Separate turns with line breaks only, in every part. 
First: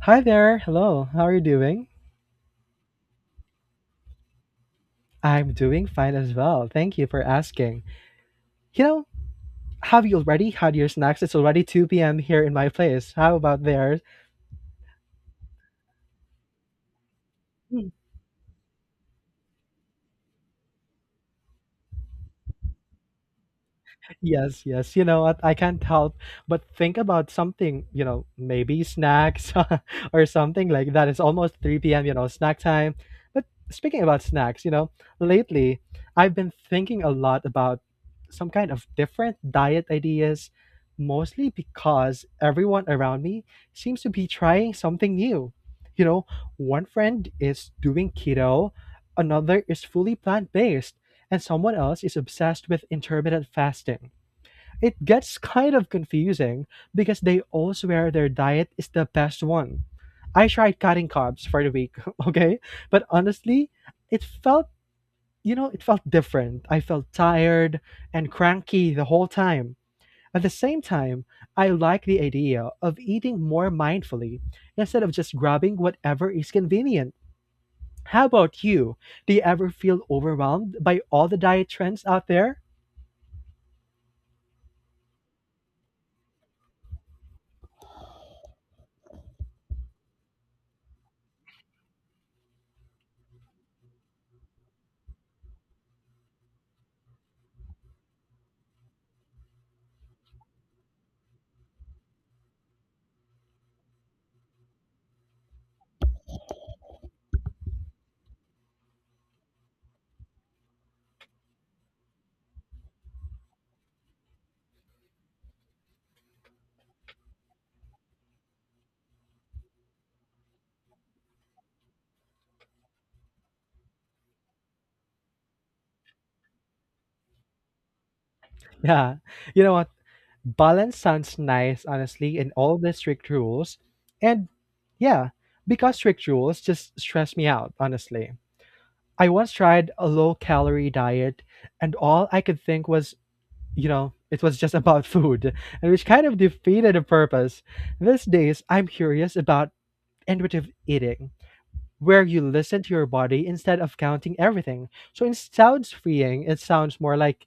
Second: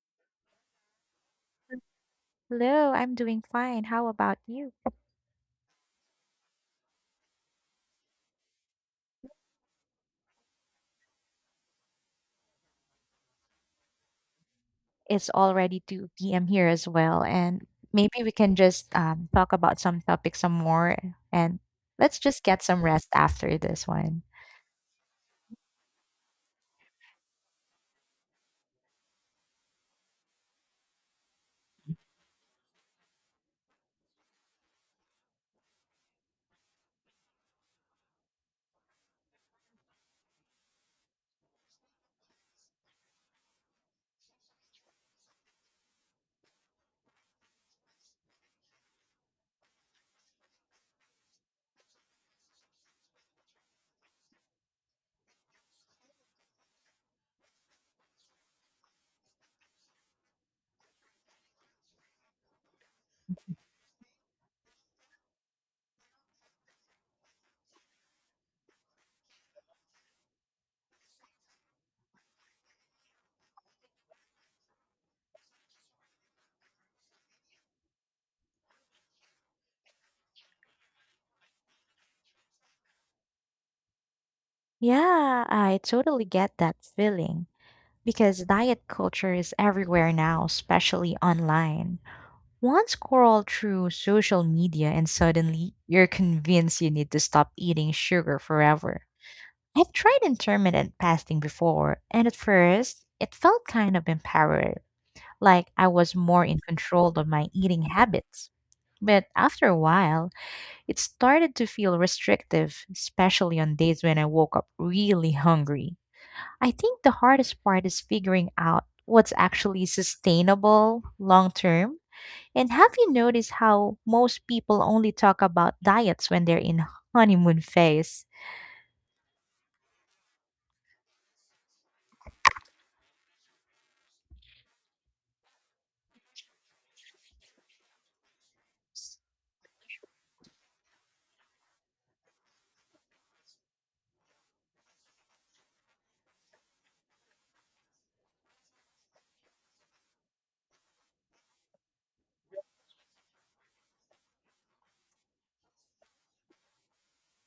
Hi there. Hello. How are you doing?
Hello, I'm doing fine. How about you?
I'm doing fine as well. Thank you for asking. You know, have you already had your snacks? It's already 2 p.m. here in my place. How about theirs?
It's already 2 p.m. here as well, and maybe we can just talk about some topics some more and let's just get some rest after this one.
Yes, yes. You know what? I can't help but think about something, maybe snacks or something like that. It's almost 3 p.m., snack time. But speaking about snacks, lately I've been thinking a lot about some kind of different diet ideas, mostly because everyone around me seems to be trying something new. You know, one friend is doing keto, another is fully plant based, and someone else is obsessed with intermittent fasting. It gets kind of confusing because they all swear their diet is the best one. I tried cutting carbs for the week, okay? But honestly, it felt different. I felt tired and cranky the whole time. At the same time, I like the idea of eating more mindfully instead of just grabbing whatever is convenient. How about you? Do you ever feel overwhelmed by all the diet trends out there?
Yeah, I totally get that feeling because diet culture is everywhere now, especially online. One scroll through social media, and suddenly you're convinced you need to stop eating sugar forever. I've tried intermittent fasting before, and at first it felt kind of empowering, like I was more in control of my eating habits. But after a while, it started to feel restrictive, especially on days when I woke up really hungry. I think the hardest part is figuring out what's actually sustainable long term. And have you noticed how most people only talk about diets when they're in honeymoon phase?
Yeah. You know what? Balance sounds nice, honestly, in all the strict rules. And yeah, because strict rules just stress me out, honestly. I once tried a low calorie diet, and all I could think was, you know, it was just about food, and which kind of defeated the purpose. These days, I'm curious about intuitive eating, where you listen to your body instead of counting everything. So it sounds freeing, it sounds more like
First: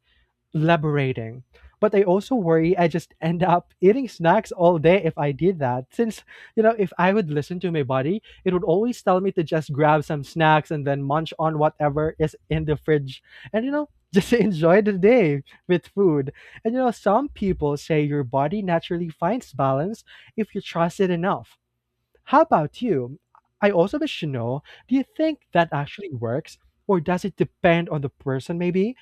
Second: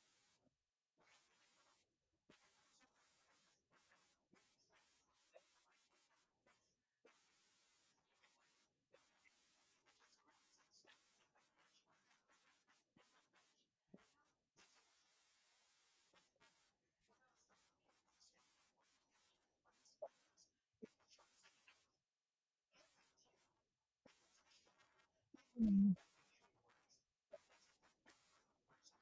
liberating. But I also worry I just end up eating snacks all day if I did that. Since, if I would listen to my body, it would always tell me to just grab some snacks and then munch on whatever is in the fridge and just enjoy the day with food. And some people say your body naturally finds balance if you trust it enough. How about you? I also wish to know, do you think that actually works or does it depend on the person, maybe?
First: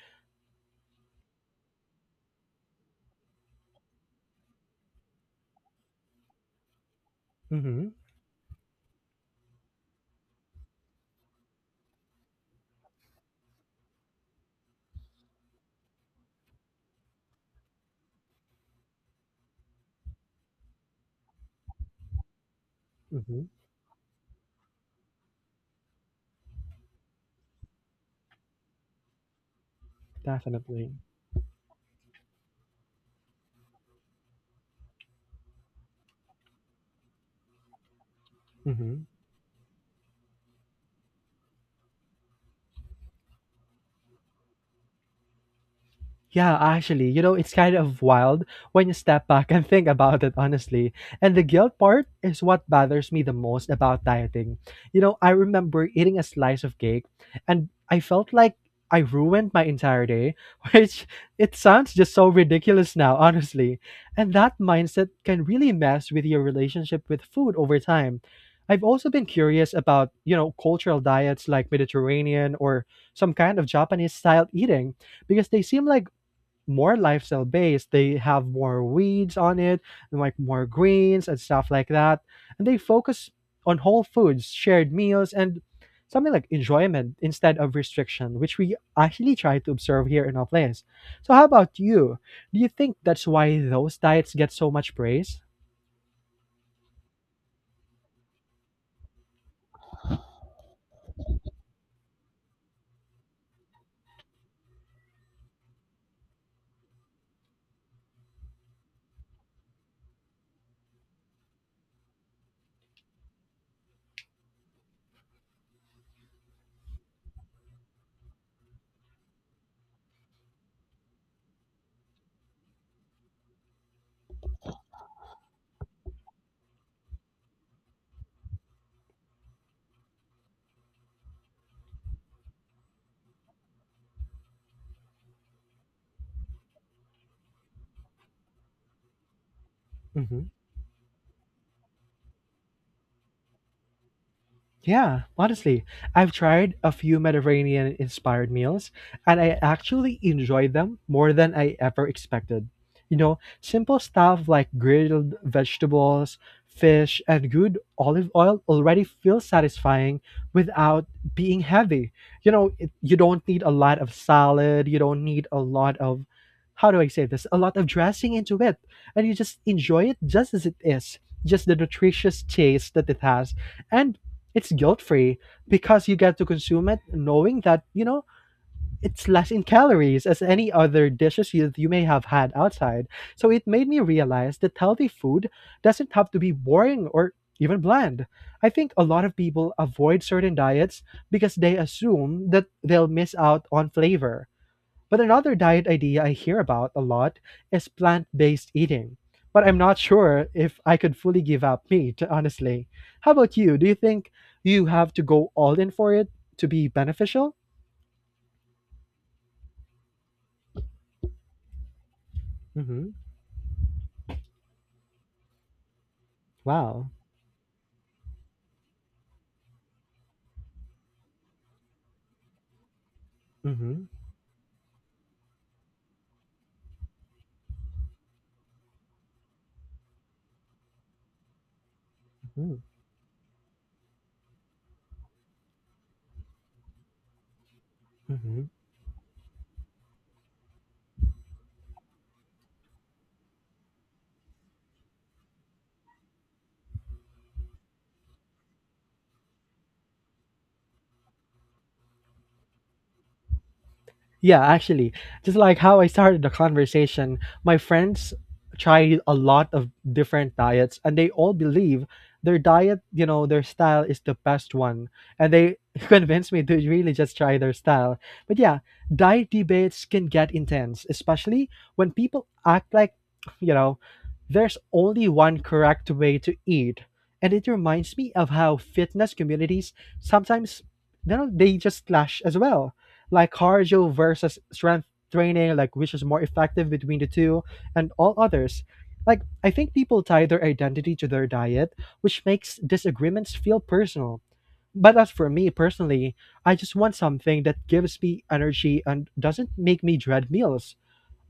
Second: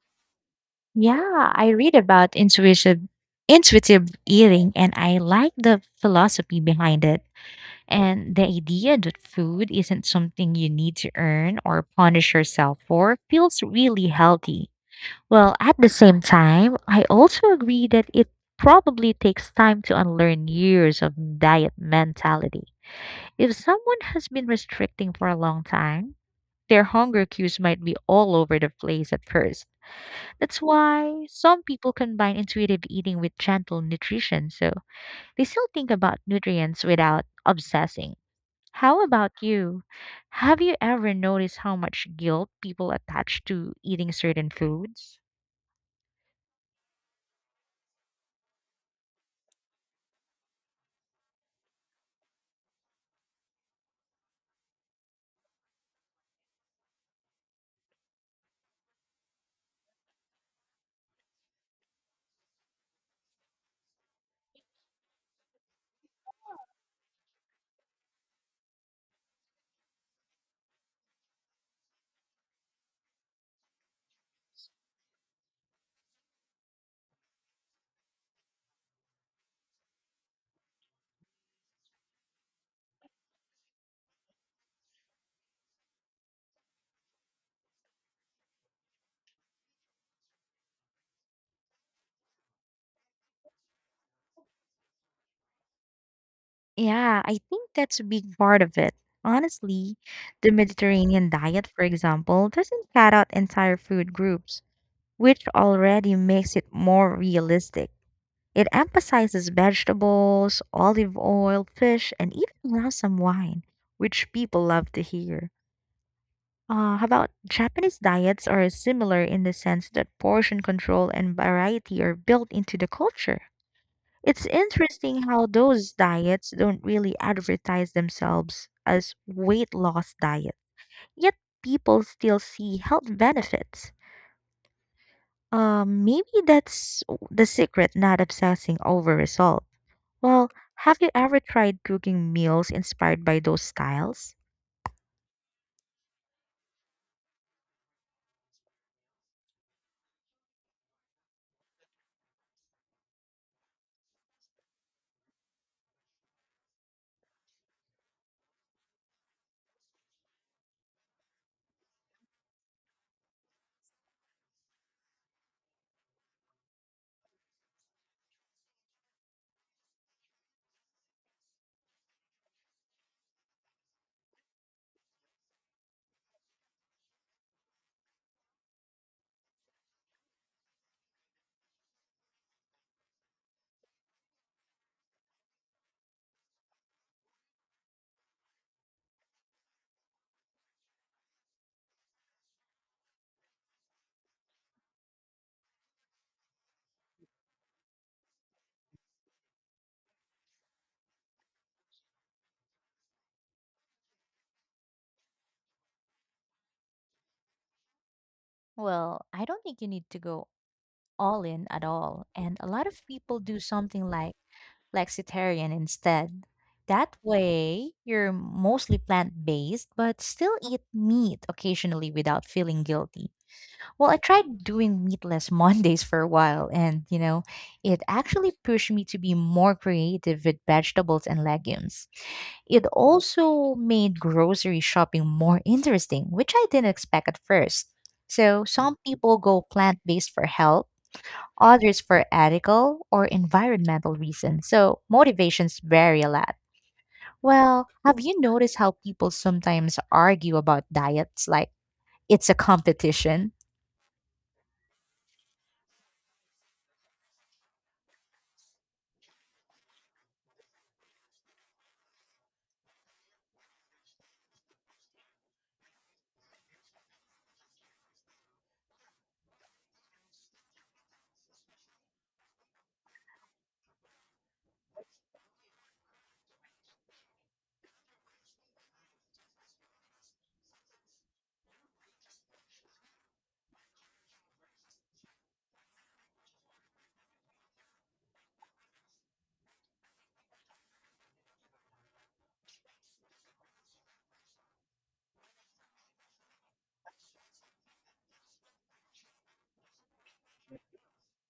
Yeah, I read about intuitive eating, and I like the philosophy behind it
Mm
and the idea that food isn't something you need to earn or punish yourself for feels really healthy. Well, at the same time, I also agree that it probably takes time to unlearn years of diet mentality.
hmm.
If someone has been restricting for a long time, their hunger cues might be all over the place at first. That's
Definitely.
why some people combine intuitive eating with gentle nutrition, so they still think about nutrients without obsessing. How
Hmm.
about you? Have you ever noticed how much guilt people attach to eating certain foods?
Yeah, actually, it's kind of wild when you step back and think about it, honestly. And the guilt part is what bothers me the most about dieting. I remember eating a slice of cake and I felt like I ruined my entire day, which it sounds just so ridiculous now, honestly. And that mindset can really mess with your relationship with food over time. I've also been curious about cultural diets like Mediterranean or some kind of Japanese style eating because they seem like more lifestyle based. They have more weeds on it, and like more greens and stuff like that. And they focus on whole foods, shared meals, and something like enjoyment instead of restriction, which we actually try to observe here in our place. So, how about you? Do you think that's why those diets get so much praise?
Yeah, I think that's a big part of it. Honestly, the Mediterranean diet, for example, doesn't cut out entire food groups, which already makes it more realistic. It emphasizes vegetables, olive oil, fish, and even allows some wine, which people love to hear. How about Japanese diets are similar in the sense that portion control and variety are built into the culture. It's interesting how those diets don't really advertise themselves as weight loss diet, yet people still see health benefits. Maybe that's the secret, not obsessing over result. Well,
Mhm.
have you ever tried cooking meals inspired by those styles?
Yeah, honestly, I've tried a few Mediterranean inspired meals and I actually enjoyed them more than I ever expected. You know, simple stuff like grilled vegetables, fish, and good olive oil already feels satisfying without being heavy. You know, it, you don't need a lot of salad, you don't need a lot of, how do I say this, a lot of dressing into it. And you just enjoy it just as it is, just the nutritious taste that it has, and it's guilt free because you get to consume it knowing that it's less in calories as any other dishes you may have had outside. So it made me realize that healthy food doesn't have to be boring or even bland. I think a lot of people avoid certain diets because they assume that they'll miss out on flavor, but another diet idea I hear about a lot is plant based eating. But I'm not sure if I could fully give up meat, honestly. How about you? Do you think you have to go all in for it to be beneficial?
Well, I don't think you need to go all in at all. And a lot of
Hmm.
people do something like flexitarian instead.
Wow.
That way, you're mostly plant based, but still eat meat occasionally without feeling guilty.
Hmm.
Well, I tried doing meatless Mondays for a while, and you know, it actually pushed me to be more creative with vegetables and legumes.
Hmm.
It also made grocery shopping more interesting, which I didn't expect at first. So, some people go plant based for health, others for ethical or environmental reasons, so motivations vary a lot. Well, have you noticed how people sometimes argue about diets like it's a competition?
Yeah, actually, just like how I started the conversation, my friends tried a lot of different diets and they all believe their diet, their style is the best one. And they convinced me to really just try their style. But yeah, diet debates can get intense, especially when people act like, you know, there's only one correct way to eat. And it reminds me of how fitness communities sometimes, they just clash as well, like cardio versus strength training, like which is more effective between the two, and all others. Like, I think people tie their identity to their diet, which makes disagreements feel personal. But as for me personally, I just want something that gives me energy and doesn't make me dread meals.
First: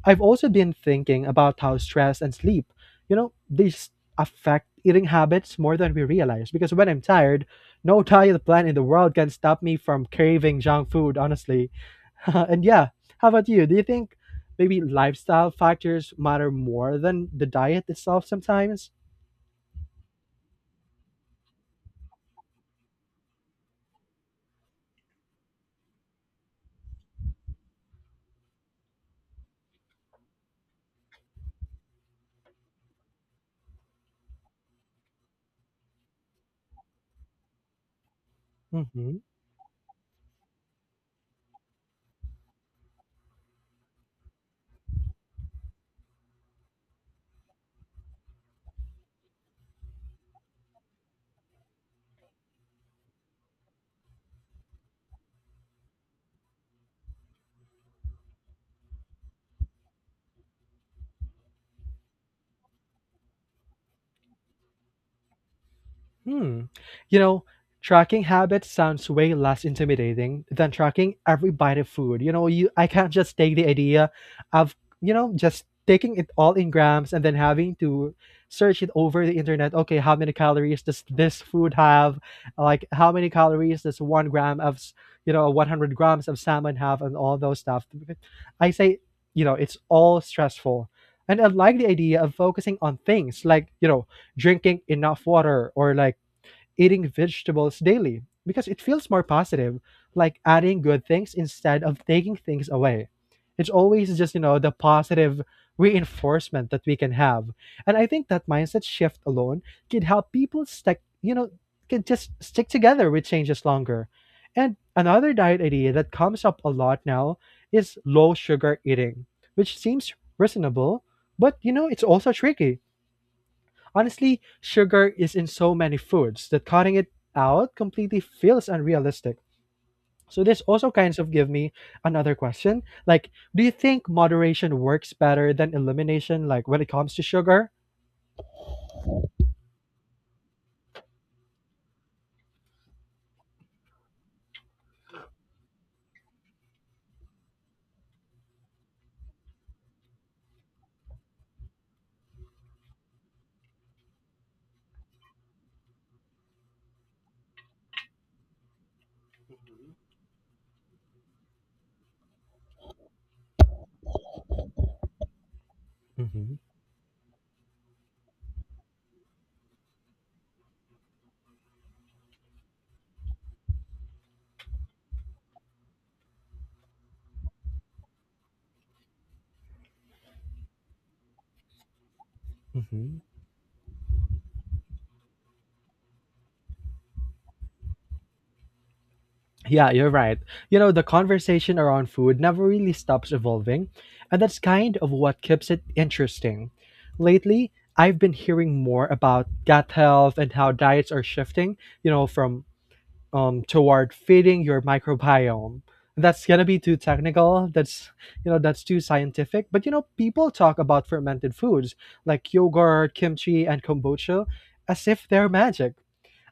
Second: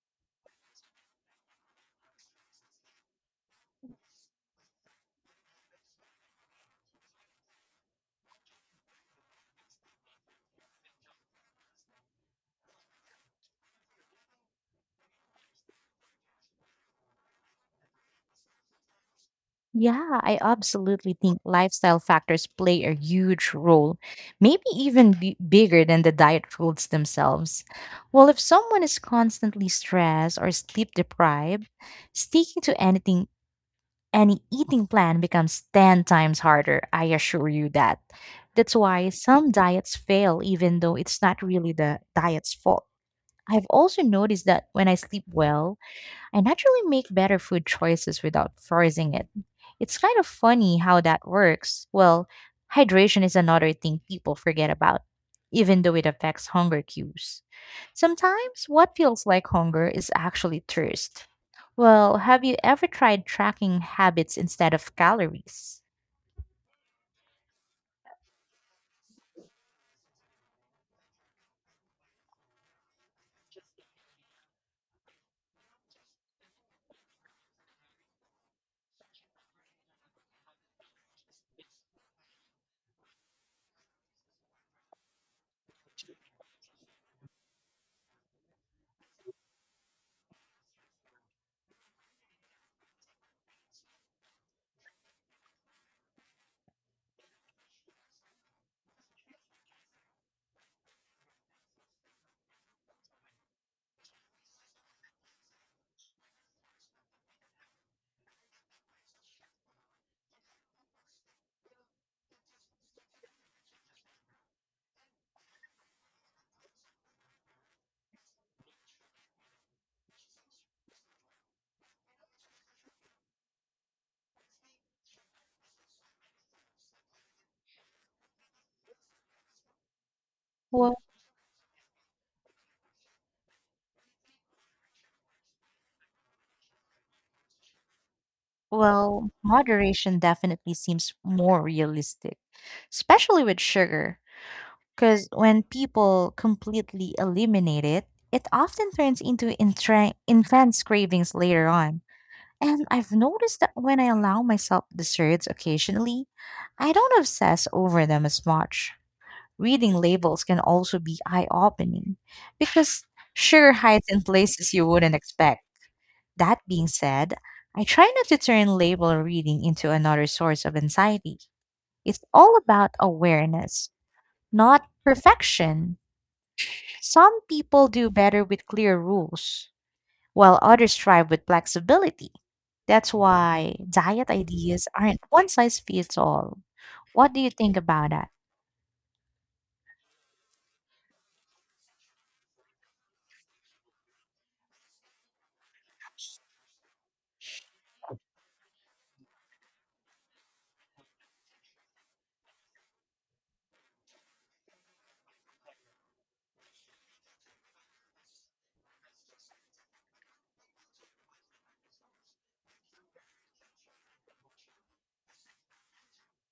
I've also been thinking about how stress and sleep, these affect eating habits more than we realize. Because when I'm tired, no diet plan in the world can stop me from craving junk food, honestly. And yeah, how about you? Do you think maybe lifestyle factors matter more than the diet itself sometimes?
Yeah, I absolutely think lifestyle factors play a huge role, maybe even bigger than the diet rules themselves. Well, if someone is constantly stressed or sleep deprived, sticking to any eating plan becomes 10 times harder, I assure you that. That's why
Hmm.
some diets fail, even though it's not really the diet's fault. I've also noticed that when I sleep well, I naturally make better food choices without forcing it. It's kind of funny how that works. Well, hydration is another thing people forget about, even though it affects hunger cues. Sometimes what feels like hunger is actually thirst. Well, have you ever tried tracking habits instead of calories?
Hmm. You know, tracking habits sounds way less intimidating than tracking every bite of food. You know, you I can't just take the idea of just taking it all in grams and then having to search it over the internet. Okay, how many calories does this food have? Like how many calories does 1 gram of 100 grams of salmon have, and all those stuff. I say, it's all stressful. And I like the idea of focusing on things like drinking enough water or like eating vegetables daily because it feels more positive, like adding good things instead of taking things away. It's always just the positive reinforcement that we can have. And I think that mindset shift alone can help people stick, can just stick together with changes longer. And another diet idea that comes up a lot now is low sugar eating, which seems reasonable, but it's also tricky. Honestly, sugar is in so many foods that cutting it out completely feels unrealistic. So this also
Well,
kinds of give me another question. Like, do you think moderation works better than elimination, like when it comes to sugar?
well, moderation definitely seems more realistic, especially with sugar. Because when people completely eliminate it, it often turns into intense cravings later on. And I've noticed that when I allow myself desserts occasionally, I don't obsess over them as much. Reading labels can also be eye opening because sugar hides in places you wouldn't expect.
Hmm.
That being said, I try not to turn label reading into another source of anxiety. It's all about awareness, not perfection. Some people do better with clear rules, while others thrive with flexibility. That's
Hmm.
why diet ideas aren't one size fits all. What do you think about that?
Yeah, you're right. The conversation around food never really stops evolving, and that's kind of what keeps it interesting. Lately, I've been hearing more about gut health and how diets are shifting from toward feeding your microbiome. That's gonna be too technical. That's too scientific. But people talk about fermented foods like yogurt, kimchi, and kombucha as if they're magic.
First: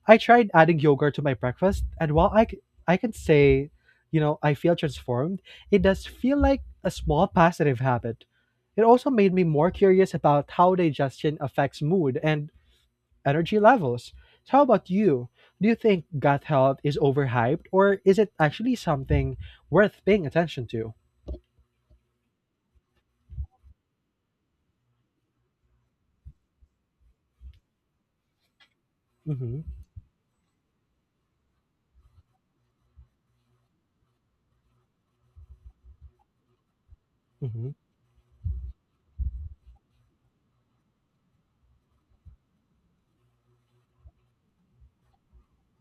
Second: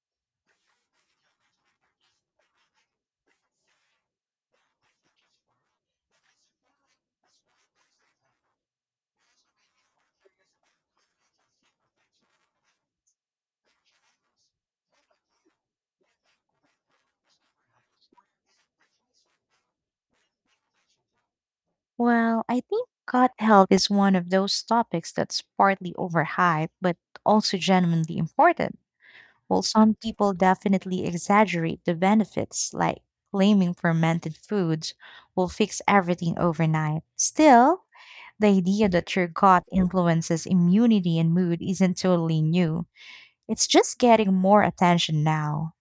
I tried adding yogurt to my breakfast, and while I can say, I feel transformed, it does feel like a small positive habit. It also made me more curious about how digestion affects mood and energy levels. So how about you? Do you think gut health is overhyped or is it actually something worth paying attention to?
Well, I think gut health is one of those topics that's partly overhyped, but also genuinely important. While
Mm-hmm,
some people definitely exaggerate the benefits, like claiming fermented foods will fix everything overnight.
mm-hmm,
Still, the idea that your gut influences immunity and mood isn't totally new. It's just getting more attention now.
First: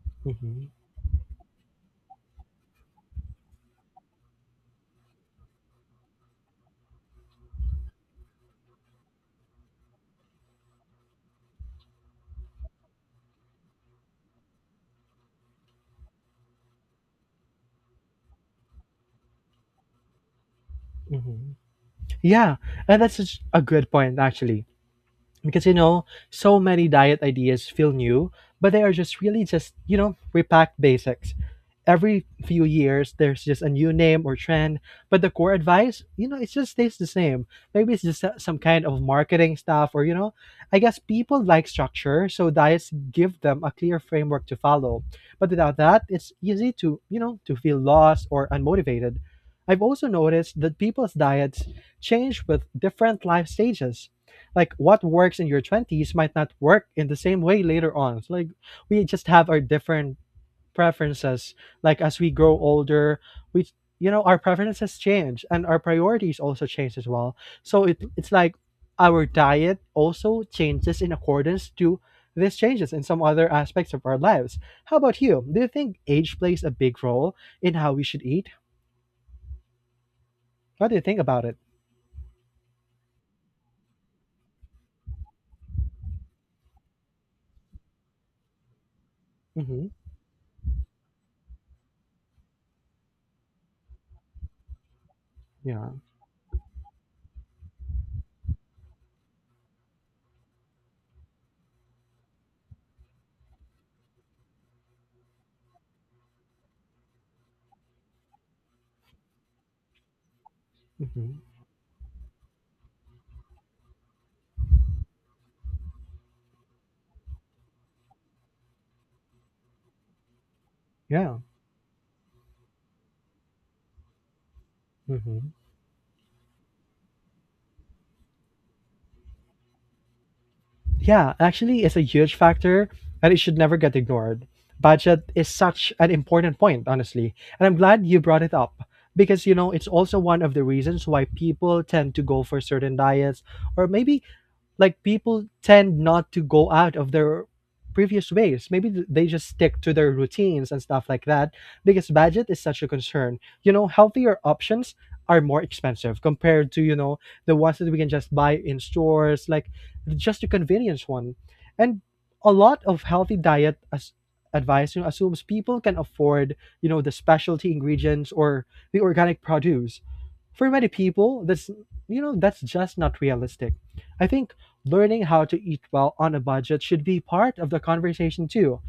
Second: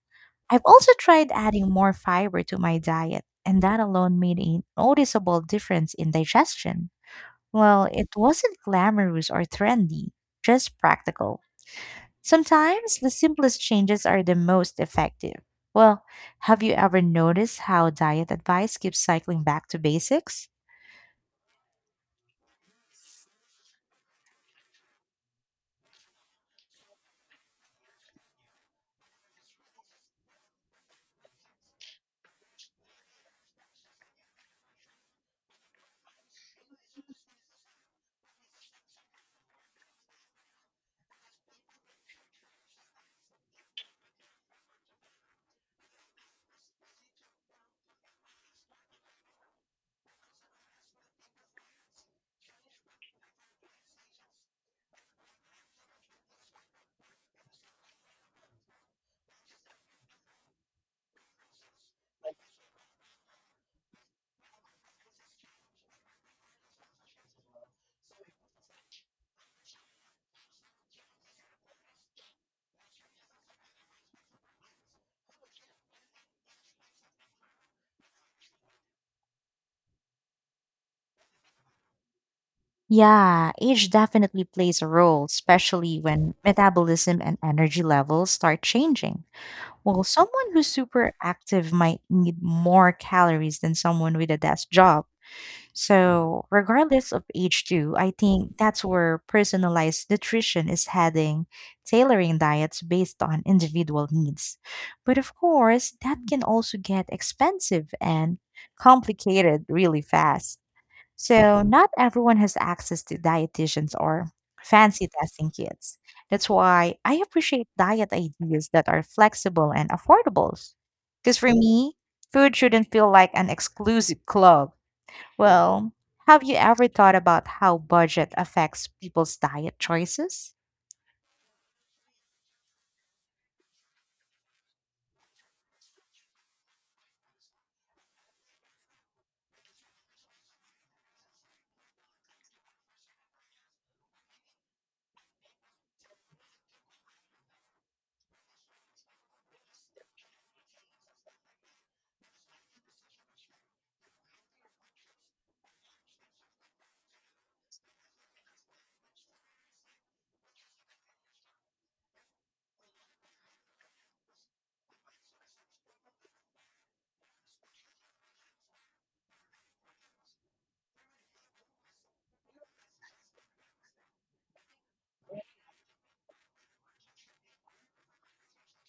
I've
mm-hmm,
also tried adding more fiber to my diet, and that alone made a noticeable difference in digestion. Well, it wasn't glamorous or trendy, just practical. Sometimes the simplest changes are the most effective. Well, have you ever noticed how diet advice keeps cycling back to basics?
mm-hmm. Yeah, and that's such a good point, actually, because so many diet ideas feel new, but they are just really just repacked basics. Every few years there's just a new name or trend, but the core advice, it just stays the same. Maybe it's just some kind of marketing stuff, or I guess people like structure, so diets give them a clear framework to follow. But without that it's easy to to feel lost or unmotivated. I've also noticed that people's diets change with different life stages, like what works in your 20s might not work in the same way later on. So like we just have our different preferences. Like as we grow older, we you know our preferences change and our priorities also change as well. So it's like our diet also changes in accordance to these changes in some other aspects of our lives. How about you? Do you think age plays a big role in how we should eat? What do you think about it?
Yeah, age definitely plays a role, especially when metabolism and energy levels start changing.
Hmm.
Well, someone who's super active might need more calories than someone with a desk job.
Yeah.
So, regardless of age, too, I think that's where personalized nutrition is heading, tailoring diets based on individual needs. But of course, that can also get expensive and complicated really fast.
Hmm.
So, not everyone has access to dietitians or fancy testing kits. That's why I appreciate diet ideas that are flexible and affordable.
Yeah.
Because for me, food shouldn't feel like an exclusive club.
Hmm.
Well, have you ever thought about how budget affects people's diet choices?
Yeah, actually, it's a huge factor and it should never get ignored. Budget is such an important point, honestly. And I'm glad you brought it up because, it's also one of the reasons why people tend to go for certain diets, or maybe like people tend not to go out of their previous ways. Maybe they just stick to their routines and stuff like that because budget is such a concern. You know, healthier options are more expensive compared to, the ones that we can just buy in stores, like just a convenience one. And a lot of healthy diet as advice assumes people can afford, the specialty ingredients or the organic produce. For many people, that's just not realistic. I think learning how to eat well on a budget should be part of the conversation too.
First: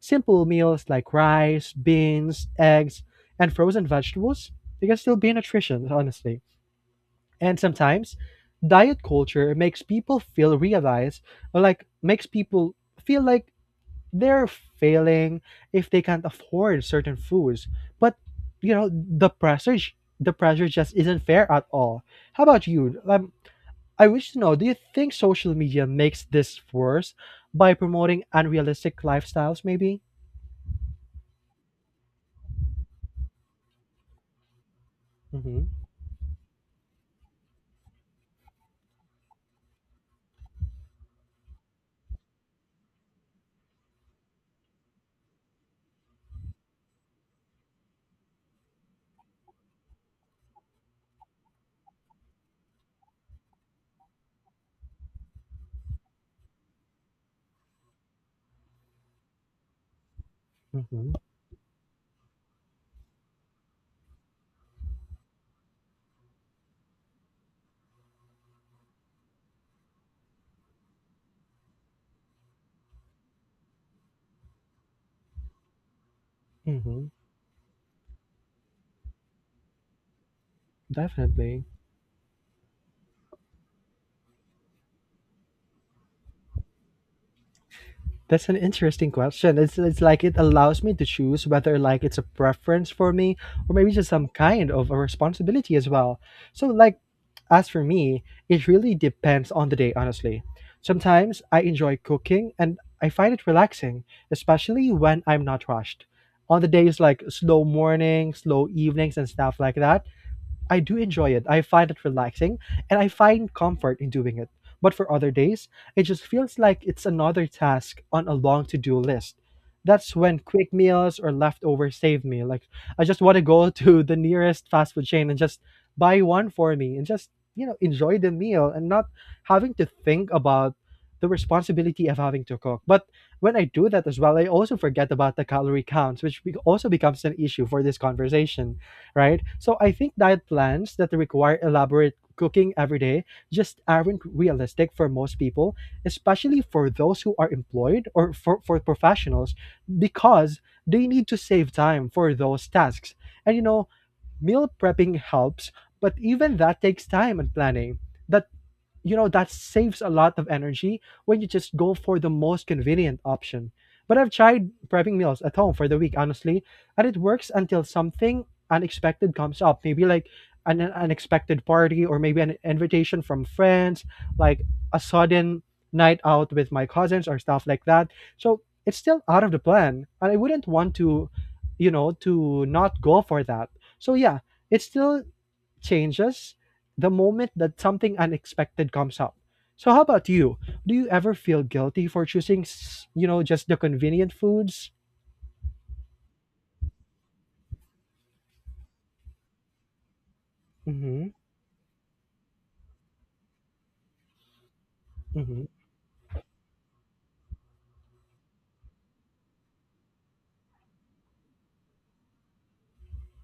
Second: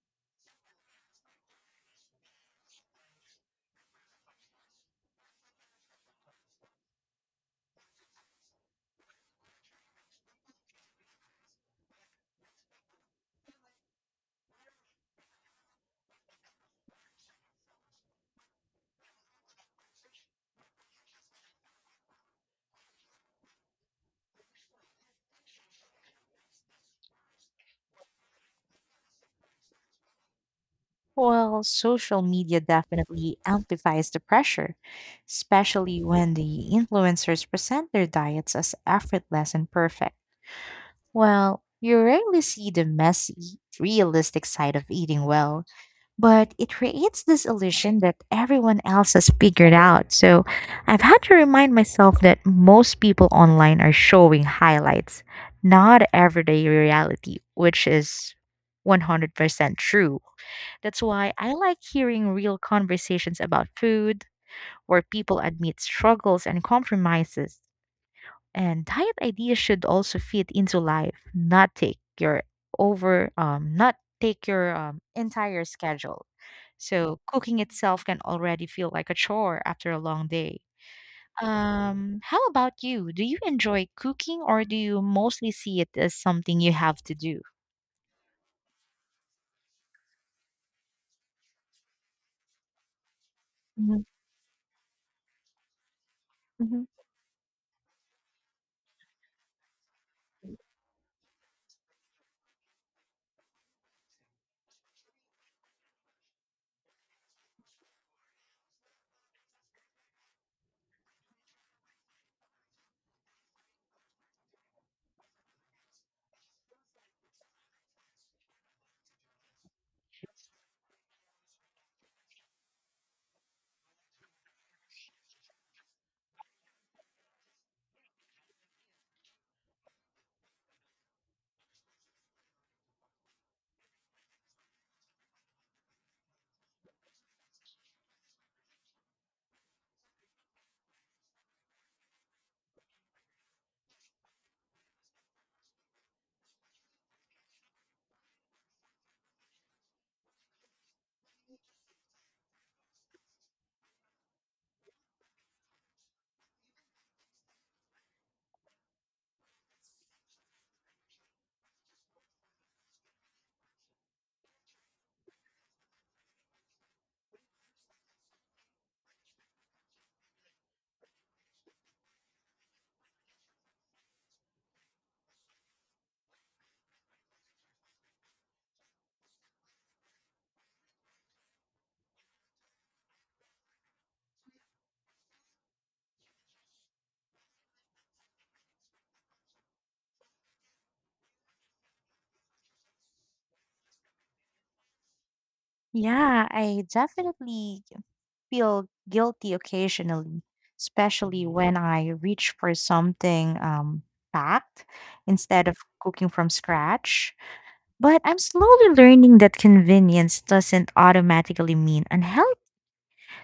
Simple meals like rice, beans, eggs, and frozen vegetables, they can still be nutrition, honestly. And sometimes diet culture makes people feel realize or like makes people feel like they're failing if they can't afford certain foods. But you know, the pressure the pressure just isn't fair at all. How about you? I wish to know, do you think social media makes this worse by promoting unrealistic lifestyles maybe?
Well, social media definitely amplifies the pressure,
Mhm.
especially when the influencers present their diets as effortless and perfect. Well, you rarely see the messy, realistic side of eating well, but it creates this illusion that everyone else has figured out. So I've had to remind myself that most people online are showing highlights, not everyday reality, which is 100% true. That's
Mhm.
why I like hearing real conversations about food where people admit struggles and compromises. And diet ideas should also fit into life, not take your over not take your entire schedule.
Mhm.
So cooking itself can already feel like a chore after a long day.
Definitely.
How about you? Do you enjoy cooking or do you mostly see it as something you have to do?
That's an interesting question. It's like it allows me to choose whether like it's a preference for me or maybe
Mhm,
just some kind of a responsibility as well. So
mhm.
like as for me, it really depends on the day, honestly. Sometimes I enjoy cooking and I find it relaxing, especially when I'm not rushed. On the days like slow mornings, slow evenings and stuff like that, I do enjoy it. I find it relaxing and I find comfort in doing it. But for other days, it just feels like it's another task on a long to do list. That's when quick meals or leftovers save me. Like, I just want to go to the nearest fast food chain and just buy one for me and just, enjoy the meal and not having to think about the responsibility of having to cook. But when I do that as well, I also forget about the calorie counts, which also becomes an issue for this conversation right? So I think diet plans that require elaborate cooking every day just aren't realistic for most people, especially for those who are employed or for professionals, because they need to save time for those tasks. And meal prepping helps, but even that takes time and planning. That you know that saves a lot of energy when you just go for the most convenient option, but I've tried prepping meals at home for the week, honestly, and it works until something unexpected comes up, maybe like an unexpected party or maybe an invitation from friends, like a sudden night out with my cousins or stuff like that. So it's still out of the plan and I wouldn't want to, to not go for that. So yeah, it's still changes the moment that something unexpected comes up. So how about you? Do you ever feel guilty for choosing, just the convenient foods?
Yeah, I definitely feel guilty occasionally,
Mm-hmm.
especially when I reach for something packed
Mm-hmm.
instead of cooking from scratch. But I'm slowly learning that convenience doesn't automatically mean unhealthy.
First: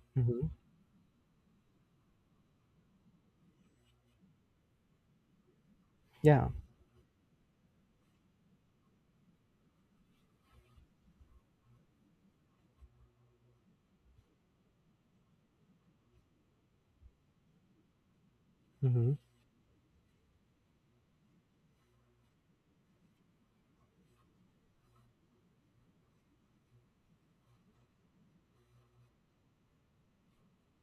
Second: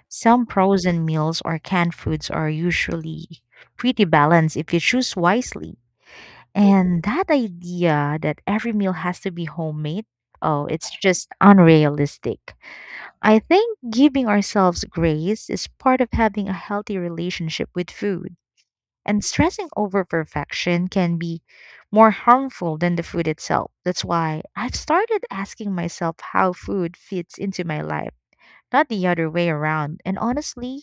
Some
Mm-hmm.
frozen meals or canned foods are usually pretty balanced if you choose wisely.
Yeah.
And that idea that every meal has to be homemade, oh, it's just unrealistic. I think giving ourselves grace is part of having a healthy relationship with food,
Mm-hmm.
and stressing over perfection can be more harmful than the food itself. That's why I've started asking myself how food fits into my life, not the other way around. And honestly,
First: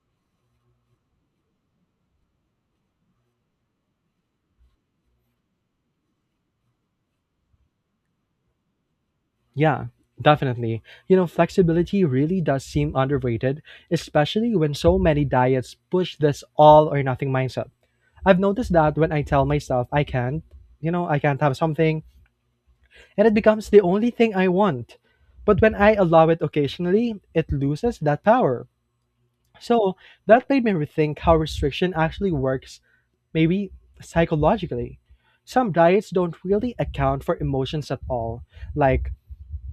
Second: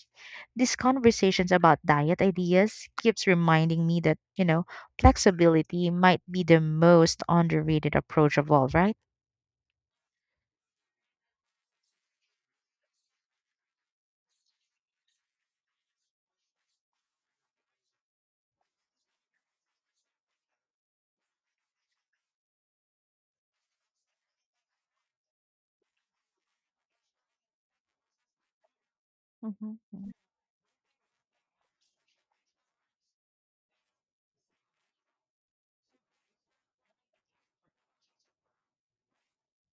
these conversations about diet ideas keeps reminding me that, flexibility might be the most underrated approach of all, right?
Yeah. Definitely. You know, flexibility really does seem underrated, especially when so many diets push this all or nothing mindset. I've noticed that when I tell myself I can't, I can't have something, and it becomes the only thing I want. But when I allow it occasionally, it loses that power.
Mhm.
So that made me rethink how restriction actually works, maybe psychologically. Some diets don't really account for emotions at all, like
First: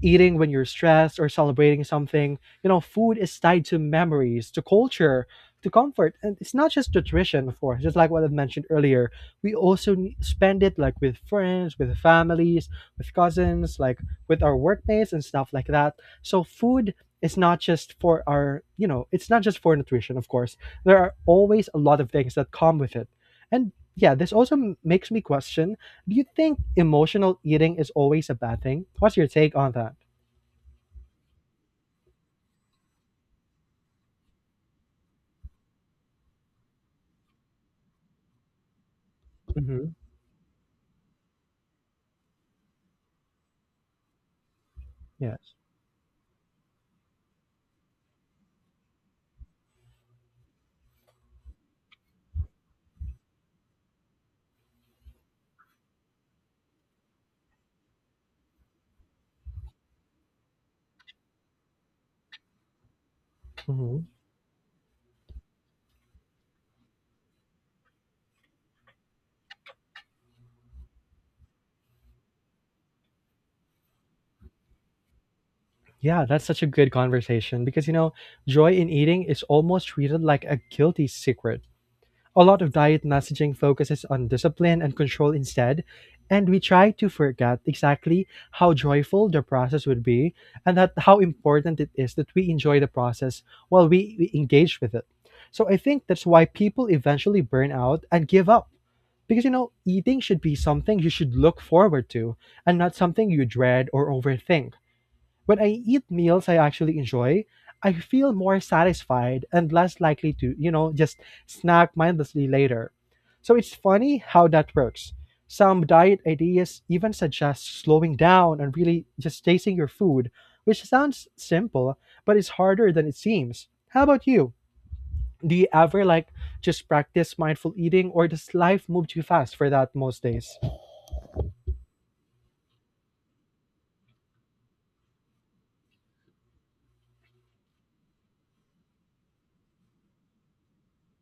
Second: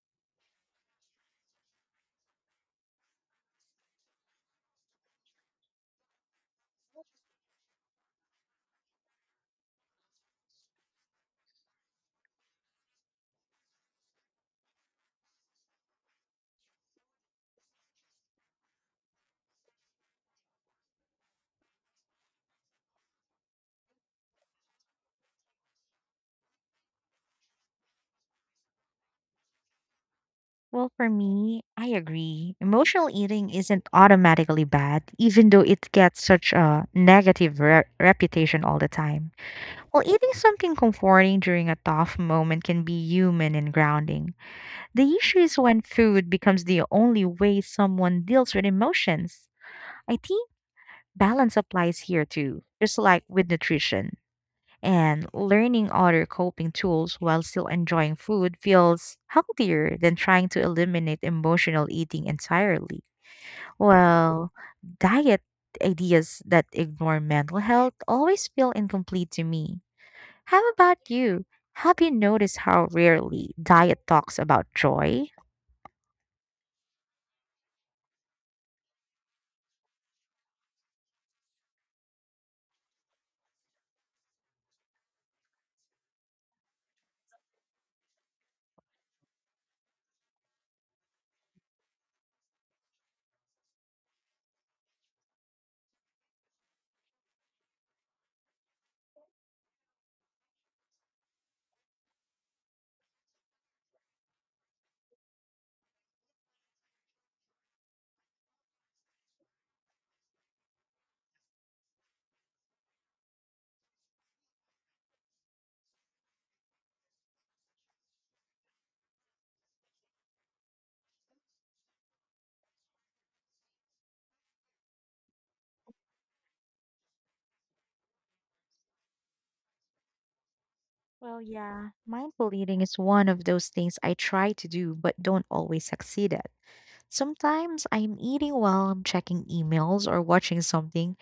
eating when you're stressed or celebrating something. You know, food is tied to memories, to culture, to comfort. And it's not just nutrition, of course, just like what I have mentioned earlier. We also spend it like with friends, with families, with cousins, like with our workmates and stuff like that. So food is not just for our, it's not just for nutrition, of course. There are always a lot of things that come with it. And yeah, this also makes me question, do you think emotional eating is always a bad thing? What's your take on that?
Well, for me, I agree. Emotional eating isn't automatically bad, even though it gets such a negative reputation all the time.
Hmm.
Well, eating something comforting during a tough moment can be human and grounding. The
Yes.
issue is when food becomes the only way someone deals with emotions. I think balance applies here too, just like with nutrition. And learning other coping tools while still enjoying food feels healthier than trying to eliminate emotional eating entirely.
Hmm.
Well, diet ideas that ignore mental health always feel incomplete to me. How about you? Have you noticed how rarely diet talks about joy?
Yeah, that's such a good conversation because, you know, joy in eating is almost treated like a guilty secret. A lot of diet messaging focuses on discipline and control instead, and we try to forget exactly how joyful the process would be and that how important it is that we enjoy the process while we engage with it. So I think that's why people eventually burn out and give up. Because you know, eating should be something you should look forward to and not something you dread or overthink. When I eat meals I actually enjoy, I feel more satisfied and less likely to, just snack mindlessly later. So it's funny how that works. Some diet ideas even suggest slowing down and really just tasting your food, which sounds simple, but it's harder than it seems. How about you? Do you ever like just practice mindful eating or does life move too fast for that most days?
Well, yeah, mindful eating is one of those things I try to do but don't always succeed at. Sometimes I'm eating while I'm checking emails or watching something,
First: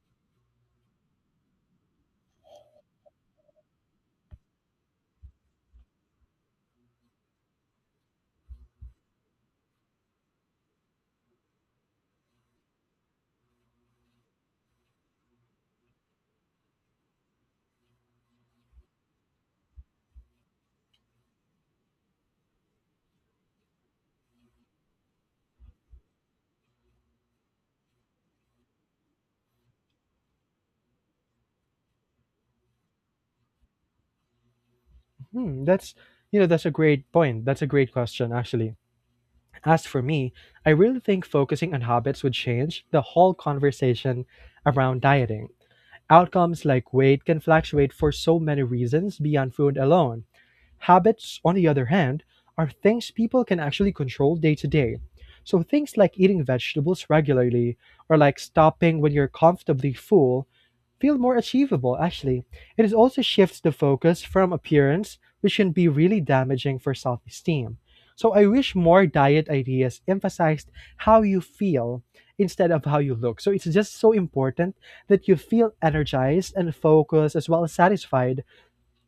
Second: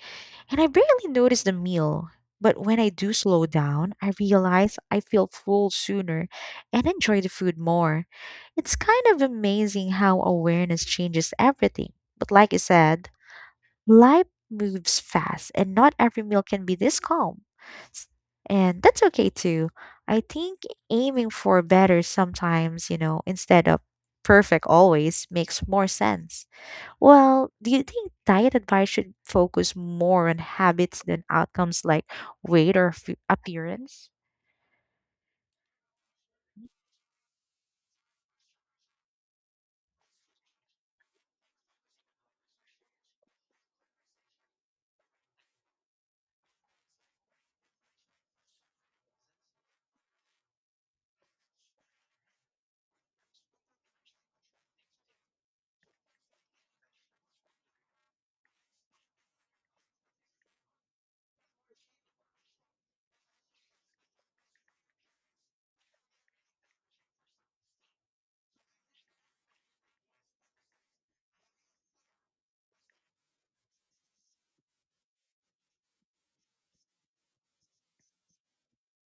and I barely notice the meal. But when I do slow down, I realize I feel full sooner and enjoy the food more. It's kind of amazing how awareness changes everything. But like I said, life moves fast and not every meal can be this calm. S- And that's okay too. I think aiming for better sometimes, instead of perfect always makes more sense. Well, do you think diet advice should focus more on habits than outcomes like weight or appearance?
Hmm, that's you know that's a great point. That's a great question actually. As for me, I really think focusing on habits would change the whole conversation around dieting. Outcomes like weight can fluctuate for so many reasons beyond food alone. Habits, on the other hand, are things people can actually control day to day. So things like eating vegetables regularly or like stopping when you're comfortably full feel more achievable actually. It is also shifts the focus from appearance, which can be really damaging for self esteem. So I wish more diet ideas emphasized how you feel instead of how you look. So it's just so important that you feel energized and focused as well as satisfied,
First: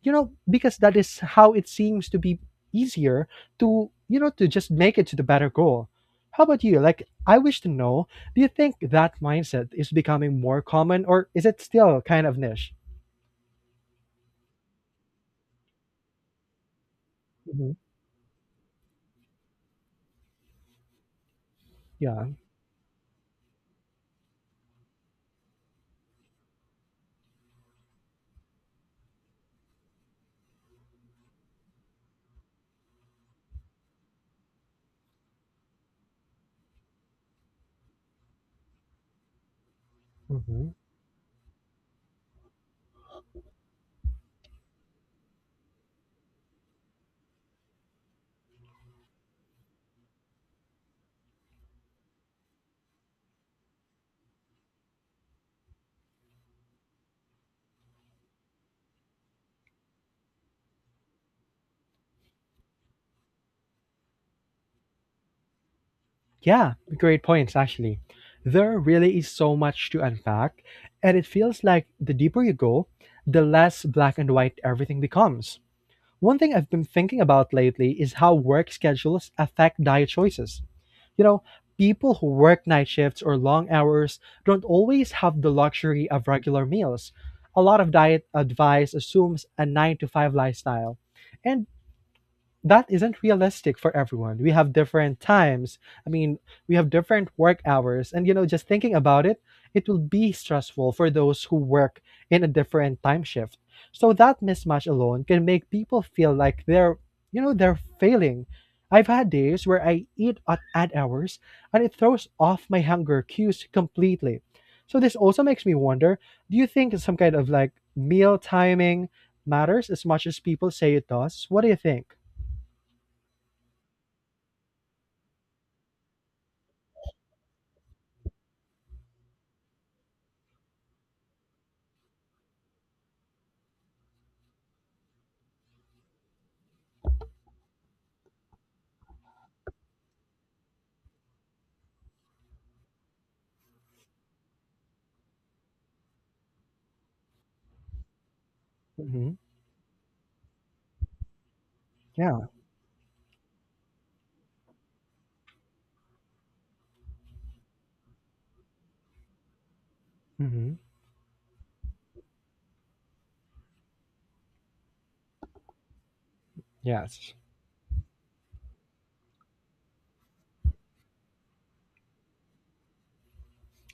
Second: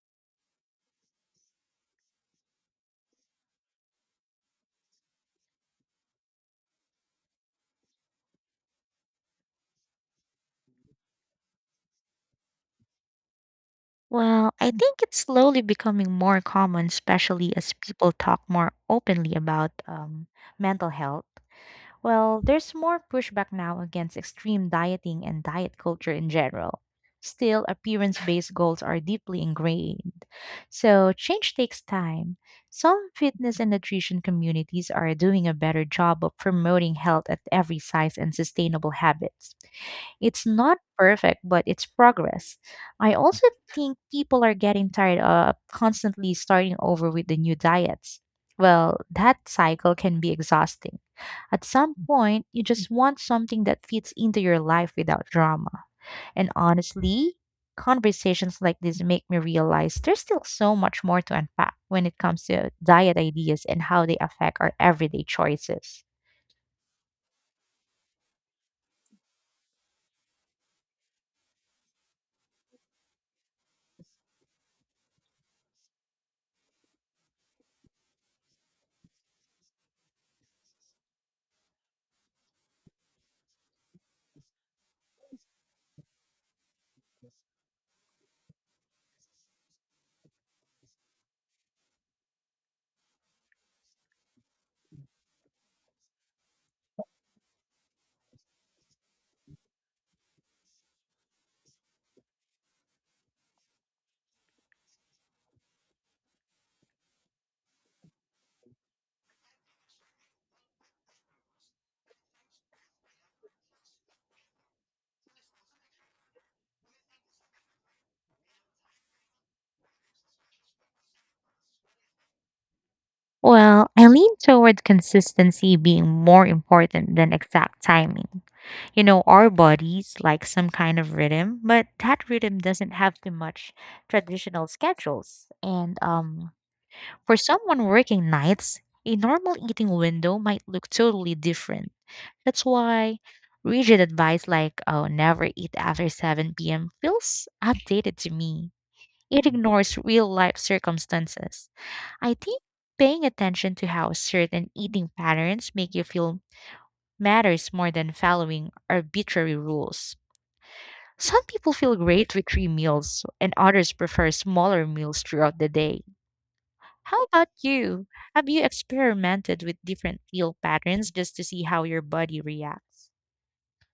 because that is how it seems to be easier to, to just make it to the better goal. How about you? Like I wish to know, do you think that mindset is becoming more common or is it still kind of niche?
Well, I think it's slowly becoming more common, especially as
Hmm.
people talk more openly about mental health.
Yeah.
Well, there's more pushback now against extreme dieting and diet culture in general. Still, appearance based goals are deeply ingrained. So, change takes time. Some fitness and nutrition communities are doing a better job of promoting health at every size and sustainable habits. It's
Hmm.
not perfect, but it's progress. I also think people are getting tired of constantly starting over with the new diets. Well, that cycle can be exhausting. At some point, you just want something that fits into your life without drama. And honestly, conversations like this make me realize there's still so much more to unpack when it comes to diet ideas and how they affect our everyday choices.
Yeah, great points actually. There really is so much to unpack, and it feels like the deeper you go, the less black and white everything becomes. One thing I've been thinking about lately is how work schedules affect diet choices. You know, people who work night shifts or long hours don't always have the luxury of regular meals. A lot of diet advice assumes a 9 to 5 lifestyle. And that isn't realistic for everyone. We have different times. I mean, we have different work hours. And, you know, just thinking about it, it will be stressful for those who work in a different time shift. So that mismatch alone can make people feel like they're, they're failing. I've had days where I eat at odd hours and it throws off my hunger cues completely. So this also makes me wonder, do you think some kind of like meal timing matters as much as people say it does? What do you think?
Well, I lean toward consistency being more important than exact timing. You know, our bodies like some kind of rhythm, but that rhythm doesn't have too much traditional schedules. And for someone working nights, a normal eating window might look totally different. That's why rigid advice like "oh, never eat after 7 p.m." feels outdated to me.
Mhm.
It ignores real life circumstances. I
Yeah.
think paying attention to how certain eating patterns make you feel matters more than following arbitrary rules.
Mhm.
Some people feel great with three meals, and others prefer smaller meals throughout the day. How
Yes.
about you? Have you experimented with different meal patterns just to see how your body reacts?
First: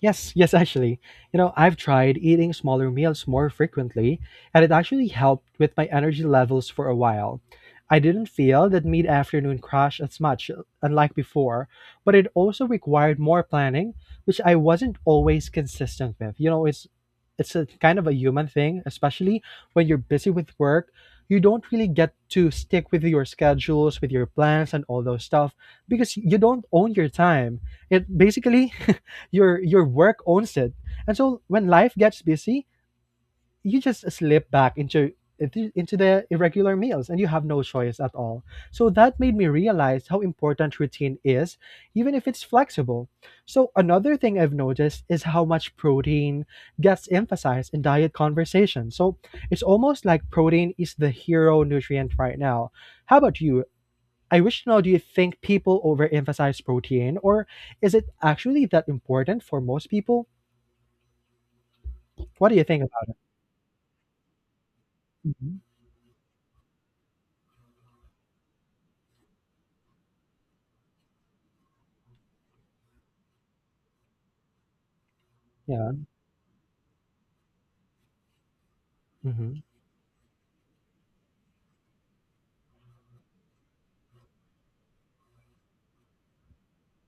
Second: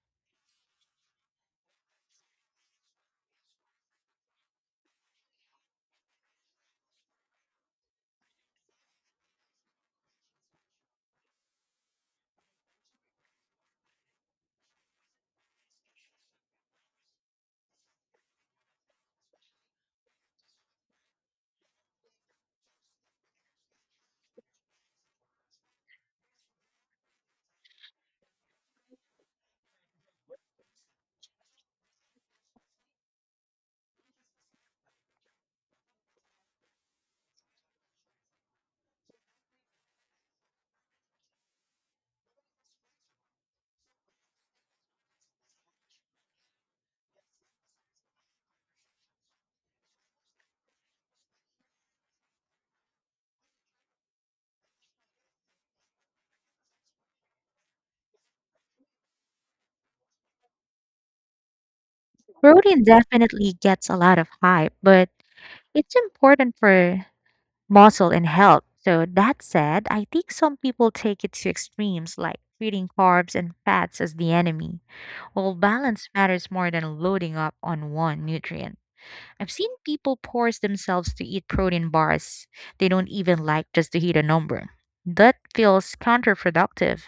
Yes, yes, actually. You know, I've tried eating smaller meals more frequently, and it actually helped with my energy levels for a while. I didn't feel that mid afternoon crash as much, unlike before, but it also required more planning, which I wasn't always consistent with. You know, it's a kind of a human thing, especially when you're busy with work. You don't really get to stick with your schedules, with your plans, and all those stuff because you don't own your time. It basically your work owns it. And so when life gets busy, you just slip back into into the irregular meals and you have no choice at all. So that made me realize how important routine is, even if it's flexible. So another thing I've noticed is how much protein gets emphasized in diet conversations. So it's almost like protein is the hero nutrient right now. How about you? I wish to know, do you think people overemphasize protein or is it actually that important for most people? What do you think
Protein
about it?
definitely gets a lot of hype, but
Mhm.
it's important for muscle and health. So that said, I think some people take it to extremes like treating carbs and fats as the enemy. While
Yeah.
balance matters more than loading up on one nutrient. I've
Mhm.
seen people force themselves to eat protein bars they don't even like just to hit a number. That feels counterproductive.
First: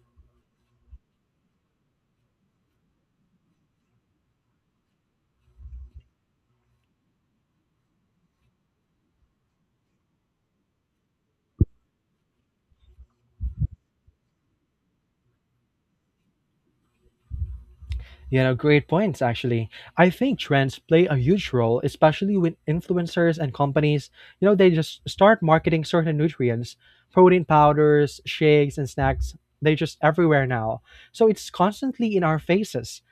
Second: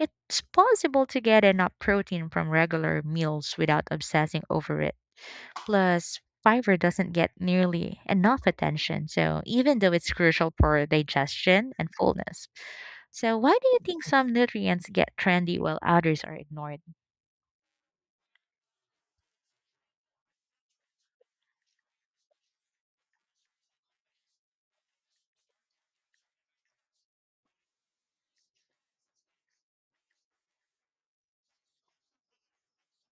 It's possible to get enough protein from regular meals without obsessing over it. Plus, fiber doesn't get nearly enough attention, so even though it's crucial for digestion and fullness. So, why do you think some nutrients get trendy while others are ignored?
You know, great points, actually. I think trends play a huge role, especially with influencers and companies. You know, they just start marketing certain nutrients, protein powders, shakes, and snacks. They're just everywhere now. So it's constantly in our faces.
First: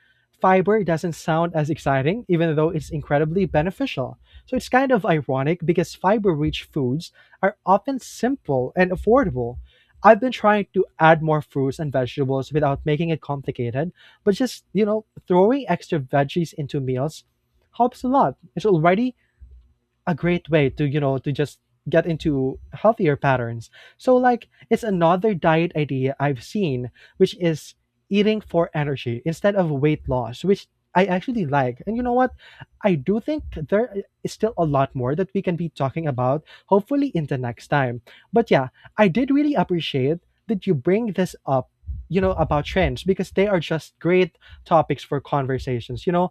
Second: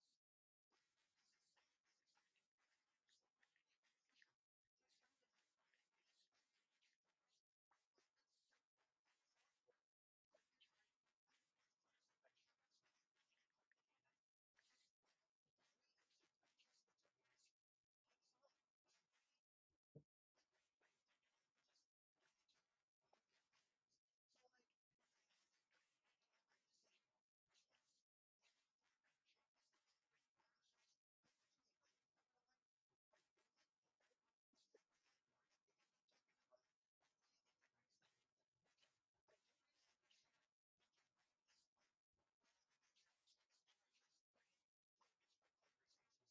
Fiber doesn't sound as exciting, even though it's incredibly beneficial. So it's kind of ironic because fiber rich foods are often simple and affordable. I've been trying to add more fruits and vegetables without making it complicated, but just, throwing extra veggies into meals helps a lot. It's already a great way to, to just get into healthier patterns. So like it's another diet idea I've seen, which is eating for energy instead of weight loss, which I actually like. And you know what, I do think there is still a lot more that we can be talking about, hopefully in the next time. But yeah, I did really appreciate that you bring this up, you know, about trends because they are just great topics for conversations, you know.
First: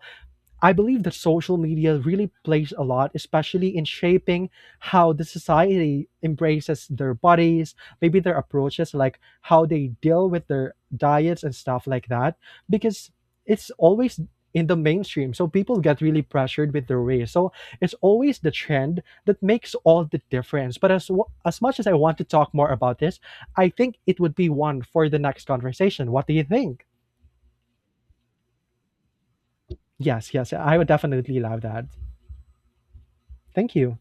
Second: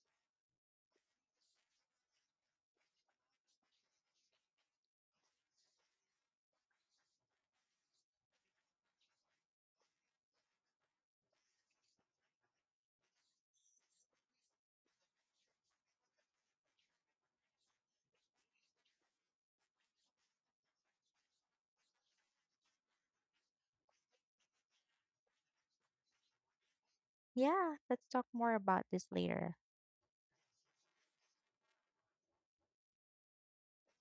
I believe that social media really plays a lot, especially in shaping how the society embraces their bodies, maybe their approaches, like how they deal with their diets and stuff like that, because it's always in the mainstream. So people get really pressured with their weight. So it's always the trend that makes all the difference. But as as much as I want to talk more about this, I think it would be one for the next conversation. What do you think?
Yeah, let's talk more about this later.
Yes, yes, I would definitely love that. Thank you.